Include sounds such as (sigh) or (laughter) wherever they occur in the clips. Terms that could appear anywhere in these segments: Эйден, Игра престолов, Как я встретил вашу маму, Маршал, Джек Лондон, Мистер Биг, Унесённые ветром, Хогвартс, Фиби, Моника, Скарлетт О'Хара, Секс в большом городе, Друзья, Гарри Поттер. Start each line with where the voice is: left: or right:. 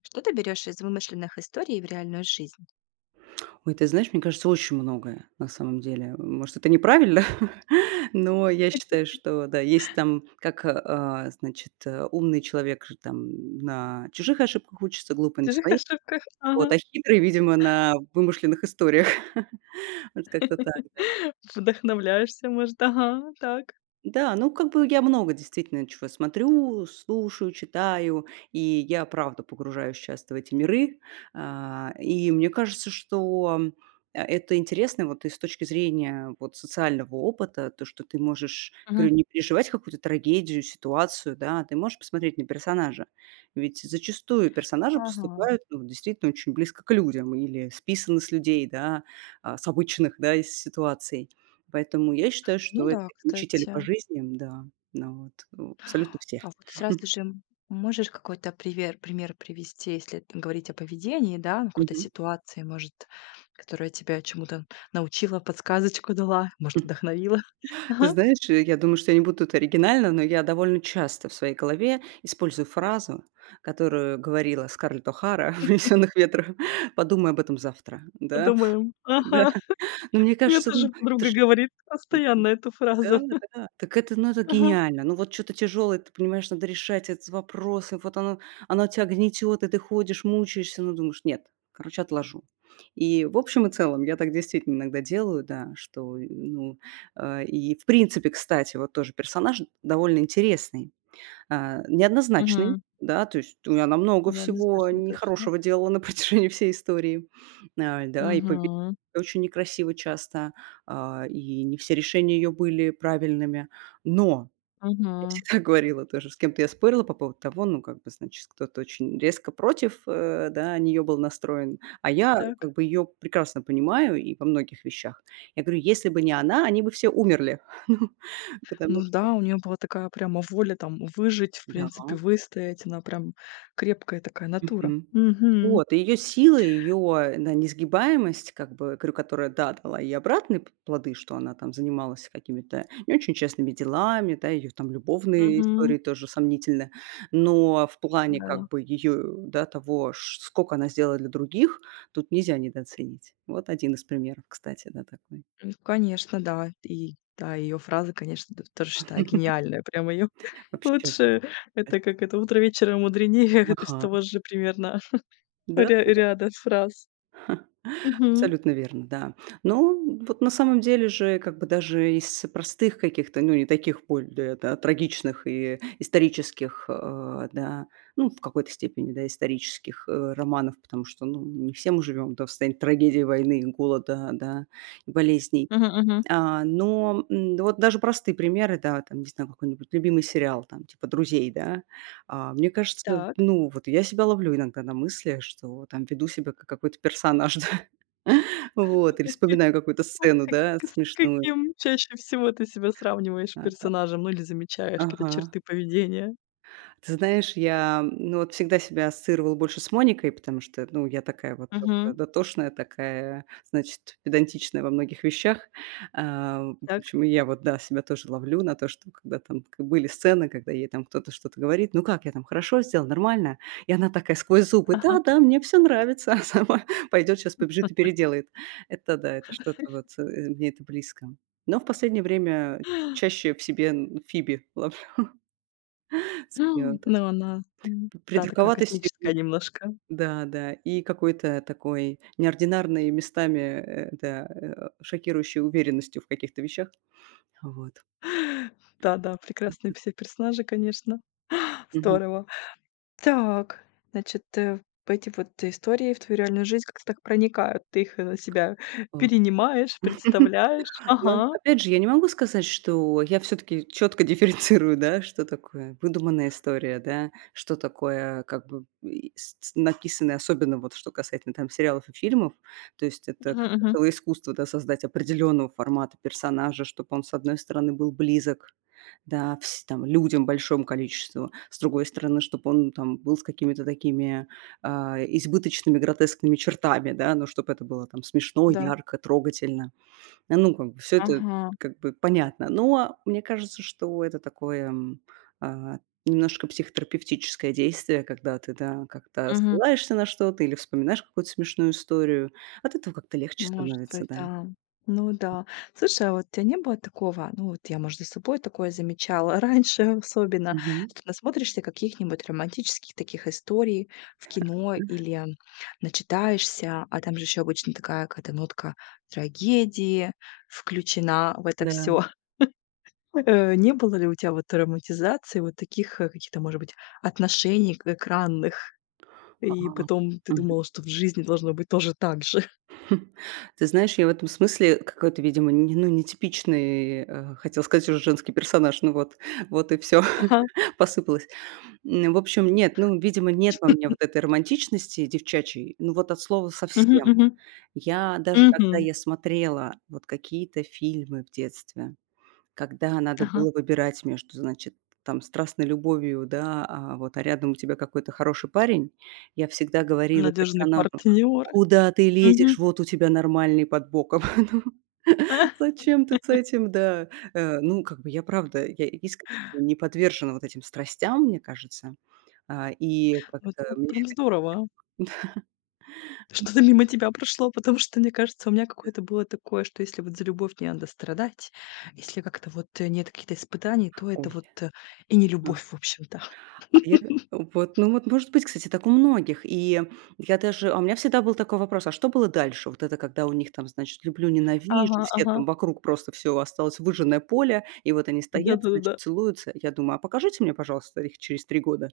left: Что ты берешь из вымышленных историй в реальную жизнь?
right: Ой, ты знаешь, мне кажется, очень многое на самом деле. Может, это неправильно, (laughs) но я считаю, что да, есть там, как, значит, умный человек же там на чужих ошибках учится,
left: В
right: глупый на
left: чужих
right: своих,
left: ошибках,
right: вот,
left: ага.
right: а хитрый, видимо, на вымышленных историях. (laughs) Вот как-то так.
left: (laughs) Вдохновляешься, может, ага, так.
right: Да, ну, как бы я много действительно чего смотрю, слушаю, читаю, и я правда погружаюсь часто в эти миры. И мне кажется, что это интересно вот и с точки зрения вот социального опыта, то, что ты можешь,
left: Мгм.
right: говорю, не переживать какую-то трагедию, ситуацию, да, ты можешь посмотреть на персонажа. Ведь зачастую персонажи
left: Ага.
right: поступают ну, действительно очень близко к людям или списаны с людей, да, с обычных, да, из ситуаций. Поэтому я считаю,
left: Ну
right: что это
left: да,
right: такие учители по
left: кстати.
right: жизни, да, ну вот, абсолютно все.
left: А вот сразу
right: (laughs)
left: же можешь какой-то привер пример привести, если т говорить о поведении, да, ну, какой-то
right: Мгм.
left: ситуации, может, которая тебя чему-то научила, подсказочку дала, может, вдохновила?
right: Ты
left: Ага,
right: знаешь, я думаю, что я не буду тут оригинальна, но я довольно часто в своей голове использую фразу, которую говорила Скарлетт О'Хара в "Унесённых ветром": (laughs) "Подумай об этом завтра". Да,
left: подумаем.
right: (laughs) да.
left: Ага.
right: Но мне
left: Мне
right: кажется, ну,
left: тоже
right: это
left: подруга
right: ж
left: говорит постоянно эту
right: да,
left: фразу.
right: да. Так это, ну, это
left: Ага.
right: гениально. Ну, вот что то тяжелое, ты понимаешь, надо решать этот вопрос, и вот оно оно тя гнетёт, и ты ходишь, мучаешься, но думаешь: "Нет, короче, отложу". И в общем и целом я так действительно иногда делаю, да, что, ну, и в принципе, кстати, вот тоже персонаж довольно интересный. Неоднозначный,
left: Мгм.
right: да, то есть, у она много всего
left: Неоднозначно, точно.
right: нехорошего делала на (laughs) протяжении всей истории. Да, и побе
left: Мгм.
right: очень некрасиво часто, и не все решения ее были правильными. Но я
left: Мгм.
right: всегда (laughs) говорила тоже, с кем-то я спорила по поводу того, ну, как бы, значит, кто-то очень резко против, да, нее был настроен, а я,
left: Так.
right: как бы, ее прекрасно понимаю и во многих вещах. Я говорю: "Если бы не она, они бы все умерли". (laughs) Ну, потому
left: Ну
right: что.
left: да, у нее была такая прямо воля там выжить, в
right: Да.
left: принципе, выстоять. Она прям крепкая такая натура.
right: Мгм.
left: Мгм.
right: Вот, и её сила, ее несгибаемость, как бы, говорю, которая, да, дала и обратные п плоды, что она там занималась какими-то не очень честными делами, да, ее там любовные
left: Мгм.
right: истории тоже сомнительны. Но в плане,
left: Да.
right: как бы, ее, да, того, ш скока она сделала для других, тут нельзя недооценить. Вот один из примеров, кстати, да, такой.
left: Ну, конечно, да. И да, ее фраза, конечно, т тоже считаю
right: (laughs)
left: гениальная. Прямо ее (laughs)
right: Вообще.
left: лучше, это как это "утро вечера мудренее", (laughs) то есть
right: Ага.
left: того же примерно (laughs)
right: Да.
left: ря ряда фраз. Мгм.
right: Абсолютно верно, да. Но вот на самом деле же как бы даже из простых каких-то, ну, не таких да, трагичных и исторических, да, ну, в какой-то степени, да, исторических романов, потому что, ну, не все мы живем да, в состоянии трагедии войны, голода, да, и болезней.
left: Мгм, мгм.
right: Но, вот даже простые примеры, да, там, не знаю, какой-нибудь любимый сериал, там, типа "Друзей", да. Мне кажется,
left: Так.
right: ну, вот я себя ловлю иногда на мысли, что там веду себя как какой-то персонаж, (laughs) да. Вот, или
left: (laughs)
right: вспоминаю какую-то сцену, да,
left: К С
right: смешную.
left: каким чаще всего ты себя сравниваешь
right: А,
left: персонажем, ну, или замечаешь какие-то
right: ага.
left: черты поведения?
right: Ты знаешь, я, ну, вот всегда себя ассоциировала больше с Моникой, потому что, ну, я такая вот тоже
left: Мгм.
right: дотошная, такая, значит, педантичная во многих вещах. В
left: Так.
right: общем, и я вот, да, себя тоже ловлю на то, что когда там были сцены, когда ей там кто-то что-то говорит, ну как, я там хорошо сделал, нормально, и она такая сквозь зубы, да,
left: Ага.
right: да, мне все нравится, (laughs) а сама пойдет сейчас побежит и переделает. Это да, это что-то вот, мне это близко. Но в последнее время чаще в себе Фиби ловлю, (laughs)
left: Ну, она,
right: П
left: та такая
right: придурковатостью,
left: космическая немножко.
right: да, да, и какой-то такой неординарной, местами, шокирующей уверенностью в каких-то вещах. Вот.
left: (laughs) Да-да, прекрасные все персонажи, конечно.
right: Мгм.
left: Здорово. Так, значит, эти вот истории в твою реальную жизнь как-то так проникают. Ты их, на себя
right: О.
left: перенимаешь,
right: (laughs)
left: представляешь.
right: Ну,
left: Ага.
right: опять же, я не могу сказать, что я все таки четко (laughs) дифференцирую, да, что такое выдуманная история, да, что такое как бы и с написанное, особенно вот что касательно там сериалов и фильмов. То есть это
left: Мгм,
right: как бы
left: мгм.
right: целое искусство, да, создать определенного формата персонажа, чтобы он, с одной стороны, был близок, да, вс там людям, большому количеству, с другой стороны, чтобы он там был с какими-то такими, избыточными гротескными чертами, да, но чтобы это было там смешно,
left: Да.
right: ярко, трогательно. Ну, как бы всё это
left: Ага.
right: как бы понятно. Но мне кажется, что это такое, а, немножко психотерапевтическое действие, когда ты, да, как-то
left: Мгм.
right: ссылаешься на что-то или вспоминаешь какую-то смешную историю. От этого как-то легче
left: Может
right: становится,
left: быть,
right: да.
left: да. Ну да. Слушай, а вот у тебя не было такого? Ну вот я, может, за собой такое замечала (laughs) раньше особенно,
right: Мгм.
left: что насмотришься каких-нибудь романтических таких историй в кино или начитаешься, а там же еще обычно такая какая-то нотка трагедии включена в это
right: Да.
left: все. (laughs) Не было ли у тебя вот романтизации вот таких, каких-то, может быть, отношений к экранных?
right: А,
left: И потом ты
right: мгм.
left: думала, что в жизни должно быть тоже так же. (laughs)
right: (laughs) Ты знаешь, я в этом смысле какой-то, видимо, не ну, нетипичный, хотел сказать уже женский персонаж, ну вот вот и все
left: Ага.
right: (laughs) посыпалось. В общем, нет, ну, видимо, нет во мне вот этой романтичности девчачьей, ну, вот от слова
left: Мгм,
right: совсем.
left: мгм.
right: Я даже
left: Мгм.
right: когда я смотрела вот какие-то фильмы в детстве, когда надо
left: Ага.
right: было выбирать между, значит, там, страстной любовью, да, вот, а рядом у тебя какой-то хороший парень, я всегда говорила
left: Надежный
right: персонажу:
left: партнёр.
right: "Куда ты
left: Мгм.
right: лезешь? Вот у тебя нормальный под боком". (laughs) Ну,
left: (laughs)
right: зачем ты с этим, да? Ну, как бы я правда, я искренне не подвержена вот этим страстям, мне кажется. И
left: Ну,
right: как-то
left: это
right: мне
left: прям здорово, что-то мимо тебя прошло, потому что, мне кажется, у меня какое-то было такое, что если вот за любовь не надо страдать, если как-то вот, нет каких-то испытаний, то это
right: ой.
left: вот, и не
right: А.
left: любовь, в общем-то.
right: А я
left: (laughs)
right: вот, ну вот, может быть, кстати, так у многих. И я даже а у меня всегда был такой вопрос: а что было дальше? Вот это когда у них там, значит, люблю, ненавижу,
left: Ага,
right: все
left: ага.
right: там вокруг просто все осталось выжженное поле, и вот они стоят, значит,
left: Да-да-да-да.
right: целуются. Я думаю: а покажите мне, пожалуйста, их через 3 года.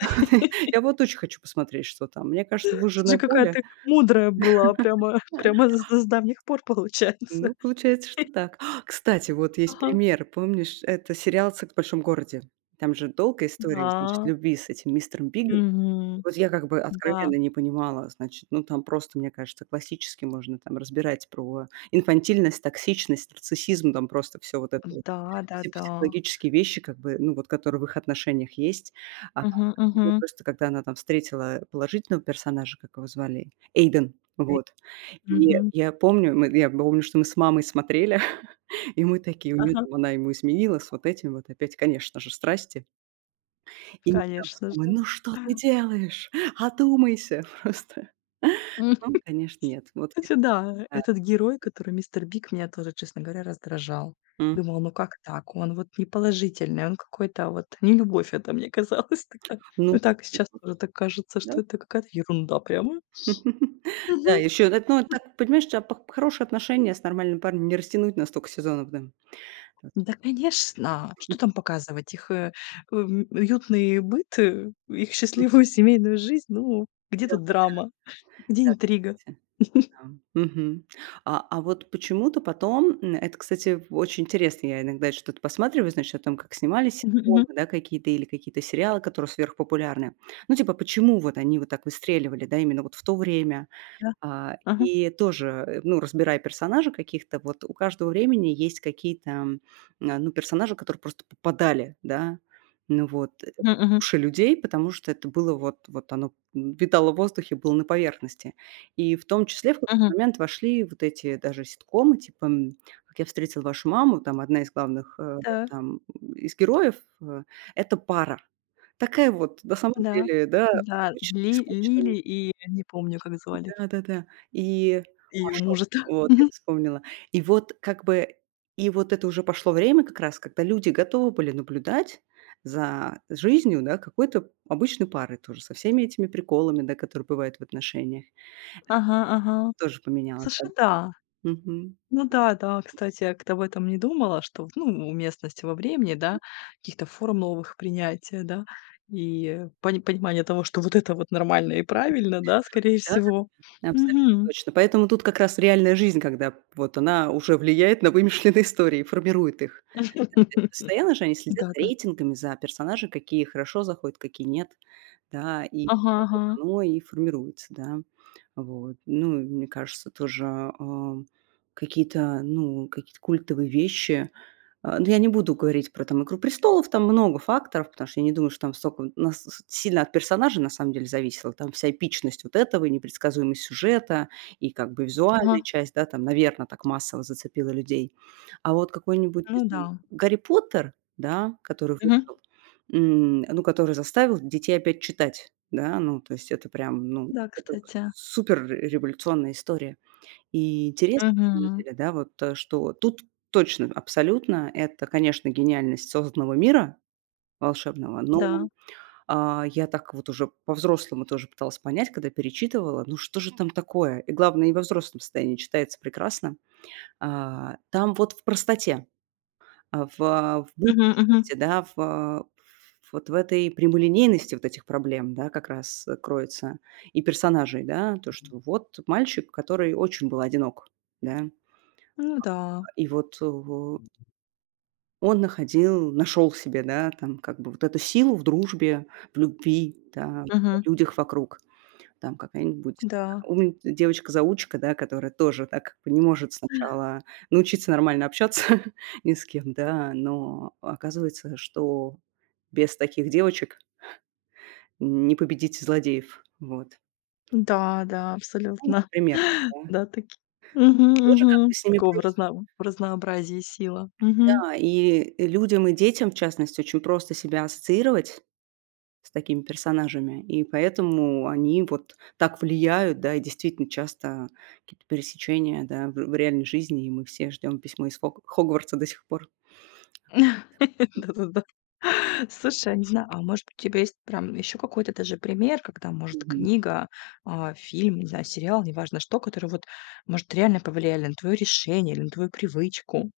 right: (laughs)
left: (laughs)
right: Я вот очень хочу посмотреть, что там. Мне кажется,
left: Слушай,
right: выжженное
left: какая
right: поле
left: ты мудрая была, прямо, (laughs) прямо с давних пор получается.
right: ну, получается, что так. (gasps) Кстати, вот есть
left: Ага.
right: пример. Помнишь, это сериал "Секс в большом городе"? Там же долгая история, значит,
left: Да.
right: любви с этим мистером Бигом.
left: Мгм.
right: Вот я как бы
left: Да.
right: откровенно не понимала, значит, ну, там просто, мне кажется, классически можно там разбирать про инфантильность, токсичность, нарциссизм, там просто все вот это вот.
left: Да,
right: Все
left: да-да.
right: психологические вещи, как бы, ну, вот которые в их отношениях есть. А,
left: Мгм,
right: я
left: мгм.
right: просто, когда она там встретила положительного персонажа, как его звали, Эйден, вот. И
left: Мгм.
right: я помню, что мы с мамой смотрели, (laughs) и мы такие: "У нее
left: Ага.
right: там она ему изменилась, вот этим вот". Опять, конечно же, страсти. И мы там с
left: Конечно
right: мамой:
left: же.
right: "Ну что ты делаешь? Одумайся (laughs) просто".
left: М,
right: Ну, конечно, нет. Вот это
left: Кстати, да,
right: да.
left: этот герой, который "Мистер Биг", меня тоже, честно говоря, раздражал.
right: М.
left: Думал: "Ну как так? Он вот неположительный, он какой-то вот", не любовь это, мне казалось (laughs) тогда. Ну
right: Ну
left: так сейчас тоже так кажется,
right: да.
left: что это какая-то ерунда прямо.
right: (laughs) Да,
left: Мгм.
right: еще это, ну, так, понимаешь, а п хорошие отношения с нормальным парнем не растянуть на столько сезонов, да. Вот.
left: Да, конечно. Что там показывать? Их, уютный быт, их
right: Ну
left: счастливую (laughs) семейную жизнь. Ну, где
right: да,
left: тут драма? Где
right: да,
left: интрига?
right: кстати. Да. Мгм. А вот почему-то потом, это, кстати, очень интересно, я иногда что-то посматриваю, значит, о том, как снимались
left: Мгм,
right: ситкомы,
left: мгм.
right: да, какие-то или какие-то сериалы, которые сверхпопулярны. Ну, типа, почему вот они вот так выстреливали, да, именно вот в то время?
left: Да. Ага.
right: И тоже, ну, разбирая персонажа каких-то, вот у каждого времени есть какие-то, ну, персонажи, которые просто попадали, да, ну вот,
left: Мгм,
right: в
left: мгм,
right: души людей, потому что это было вот, вот оно витало в воздухе, было на поверхности. И в том числе в
left: мгм.
right: какой-то момент вошли вот эти даже ситкомы, типа «Как я встретил вашу маму», там одна из главных
left: Да.
right: там, из героев, это пара. Такая вот, на самом
left: Да,
right: деле, да,
left: да, Ли
right: с обычными,
left: Лили и не помню, как звали
right: да-да-да. И
left: ее
right: Маршал.
left: мужа-то. (laughs)
right: Вот, я
left: Мгм.
right: вспомнила. И вот как бы и вот это уже пошло время как раз, когда люди готовы были наблюдать за жизнью, да, какой-то обычной пары тоже, со всеми этими приколами, да, которые бывают в отношениях.
left: Ага, ага.
right: Тоже поменялось, да.
left: Слушай, да.
right: Мгм.
left: Ну да, да, кстати, я как-то об этом не думала, что, ну, уместности во времени, да, каких-то форм новых принятия, да, и понимание того, что вот это вот нормально и правильно, да, скорее всего.
right: Да-да. Абсолютно
left: Мгм.
right: точно. Поэтому тут как раз реальная жизнь, когда вот она уже влияет на вымышленные истории, формирует их. То есть
left: (laughs)
right: постоянно же они следят за
left: Да-да.
right: рейтингами, за персонажи, какие хорошо заходят, какие нет, да, и вот
left: Ага,
right: так
left: ага,
right: вот оно и формируется, да. Вот. Ну, и мне кажется, тоже, какие-то, ну, какие-то культовые вещи, ну, я не буду говорить про там "Игру престолов", там много факторов, потому что я не думаю, что там столько нас с сильно от персонажа на самом деле зависело. Там вся эпичность вот этого и непредсказуемость сюжета, и как бы визуальная
left: ага.
right: часть, да, там, наверное, так массово зацепила людей. А вот какой-нибудь, не
left: Ну да.
right: знаю, "Гарри Поттер", да, который
left: Мгм.
right: вышел, ну, который заставил детей опять читать, да, ну, то есть это прям, ну,
left: Да,
right: это
left: кстати.
right: супер революционная история. И интересно, на самом
left: Мгм.
right: деле, да, вот, что тут точно, абсолютно, это, конечно, гениальность созданного мира волшебного, но,
left: Да.
right: я так вот уже по-взрослому тоже пыталась понять, когда перечитывала, ну что же там такое? И главное, и во взрослом состоянии читается прекрасно. Там вот в простоте, в
left: Мгм, мгм.
right: будничности, да, в а, в вот в этой прямолинейности вот этих проблем, да, как раз, кроется и персонажей, да. То, что вот мальчик, который очень был одинок, да.
left: Ну да.
right: И вот, он нашел себе, да, там как бы вот эту силу в дружбе, в любви, да,
left: Мгм.
right: в людях вокруг. Там какая-нибудь
left: Да,
right: умн девочка-заучка, да, которая тоже так как бы не может сначала научиться нормально общаться (laughs) ни с кем, да, но оказывается, что без таких девочек не победить злодеев. Вот.
left: да, да,
right: Ну,
left: абсолютно.
right: например,
left: (laughs)
right: да.
left: Да, таки Мгм,
right: И тоже как
left: мгм.
right: бы с ними
left: Такого,
right: проще.
left: в разнообразии сила. Мгм.
right: Да, и людям, и детям, в частности, очень просто себя ассоциировать с такими персонажами. И поэтому они вот так влияют, да, и действительно часто какие-то пересечения, да, в реальной жизни, и мы все ждем письмо из Хогвартса до сих пор.
left: (laughs) Да-да-да. Слушай, а не знаю, а может быть, у тебя есть прям еще какой-то даже пример, когда, может,
right: Мгм.
left: книга, фильм, не знаю, сериал, неважно что, которые вот, может, реально повлияли на твое решение или на твою привычку?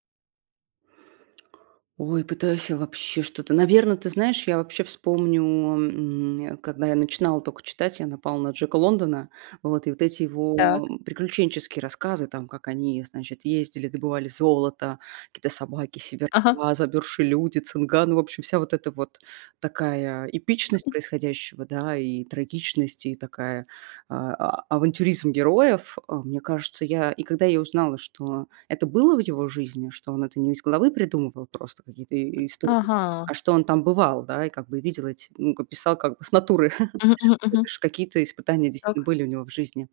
right: Ой, пытаюсь я вообще что-то. Наверное, ты знаешь, я вообще вспомню, когда я начинала только читать, я напала на Джека Лондона. Вот, и вот эти
left: Так.
right: его приключенческие рассказы, там, как они, значит, ездили, добывали золото, какие-то собаки, сибирка,
left: Ага.
right: замёрзшие люди, цинга. Ну, в общем, вся вот эта вот такая эпичность происходящего, да, и трагичность, и такая, авантюризм героев. Мне кажется, я и когда я узнала, что это было в его жизни, что он это не из головы придумывал просто какие-то и истории,
left: Ага.
right: а что он там бывал, да, и как бы видел эти, ну, как писал как бы с натуры. (laughs)
left: Мгм, мгм,
right: Вот,
left: мгм.
right: ш какие-то испытания действительно были у него в жизни.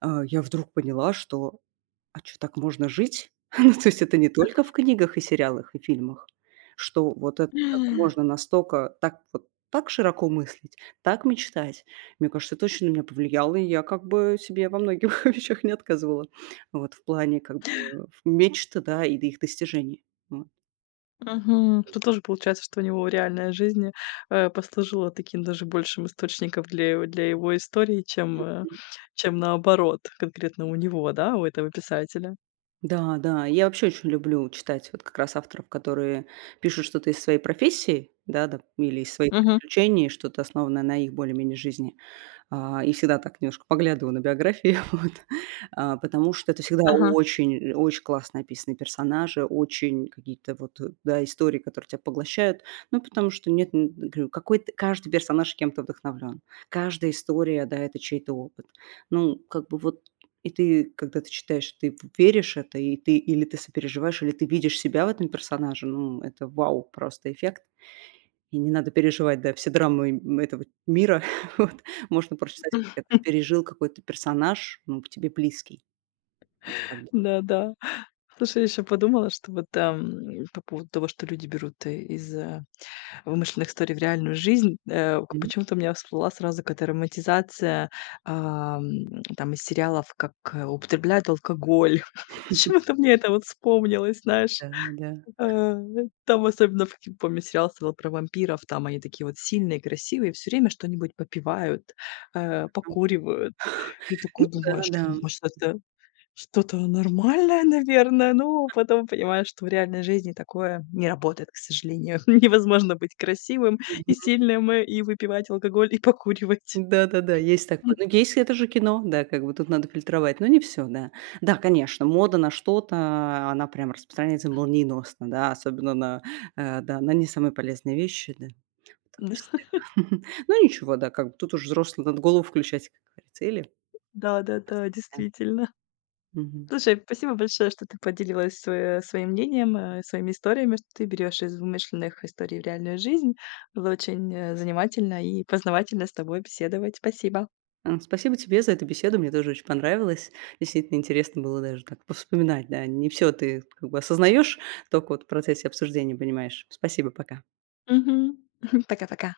right: Я вдруг поняла, что а чё, так можно жить? (laughs) Ну, то есть это не только в книгах и сериалах, и фильмах, что вот это как бы
left: Так.
right: можно настолько так вот так широко мыслить, так мечтать. Мне кажется, это очень на меня повлияло, и я как бы себе во многих (laughs) вещах не отказывала. Вот в плане как бы да, и их достижений. Вот.
left: Мгм. Тут тоже получается, что у него реальная жизнь, послужила таким даже большим источником для его истории, чем, чем наоборот, конкретно у него, да, у этого писателя.
right: Да, да, я вообще очень люблю читать вот как раз авторов, которые пишут что-то из своей профессии, да, да, или из своих
left: Мгм.
right: приключений, что-то основанное на их более-менее жизни. И всегда так немножко поглядываю на биографии, (laughs) вот, потому что это всегда
left: Ага.
right: очень очень классно описаны персонажи, очень какие-то вот, да, истории, которые тебя поглощают. Ну, потому что нет, н говорю, какой-то каждый персонаж кем-то вдохновлен. Каждая история, да, это чей-то опыт. Ну, как бы вот и ты, когда ты читаешь, ты веришь это, и ты или ты сопереживаешь, или ты видишь себя в этом персонаже. Ну, это вау просто эффект. И не надо переживать, да, все драмы, этого мира. (laughs) Вот. Можно прочитать, как
left: (laughs)
right: это пережил какой-то персонаж, ну, тебе близкий. Как бы.
left: Да-да. Слушай, я еще подумала, что вот, по поводу того, что люди берут из, вымышленных историй в реальную жизнь, э, к
right: Мгм.
left: почему-то у меня всплыла сразу какая-то романтизация, ам, там из сериалов, как, употребляют алкоголь. (laughs) Почему-то мне это вот вспомнилось, знаешь.
right: Да, да.
left: Э, там особенно, в каким помню, сериал стоял про вампиров, там они такие вот сильные, красивые, все время что-нибудь попивают, покуривают. И
right: Ну
left: такой
right: да,
left: думаешь:
right: да.
left: "Ну, может, это что-то нормальное, наверное?" Но потом понимаешь, что в реальной жизни такое не работает, к сожалению. (laughs) Невозможно быть красивым и
right: Мгм.
left: сильным, и выпивать алкоголь, и покуривать.
right: Да-да-да, есть такое. Ну,
left: (laughs)
right: есть, это же кино, да, как бы тут надо фильтровать, но не все, да. Да, конечно, мода на что-то, она прям распространяется молниеносно, да, особенно на, да, на не самые полезные вещи, да, в том числе. (laughs) Ну, ничего, да, как бы тут уже взрослый надо голову включать, как говорится, или
left: Да-да-да,
right: Да.
left: действительно.
right: Мгм.
left: Слушай, спасибо большое, что ты поделилась свое своим мнением, своими историями, что ты берешь из вымышленных историй в реальную жизнь. Было очень, занимательно и познавательно с тобой беседовать. Спасибо.
right: Спасибо тебе за эту беседу, мне тоже очень понравилось. Действительно интересно было даже так повспоминать, да. Не все ты как бы осознаешь, только вот в процессе обсуждения понимаешь. Спасибо, пока.
left: Мгм. (laughs) Пока-пока.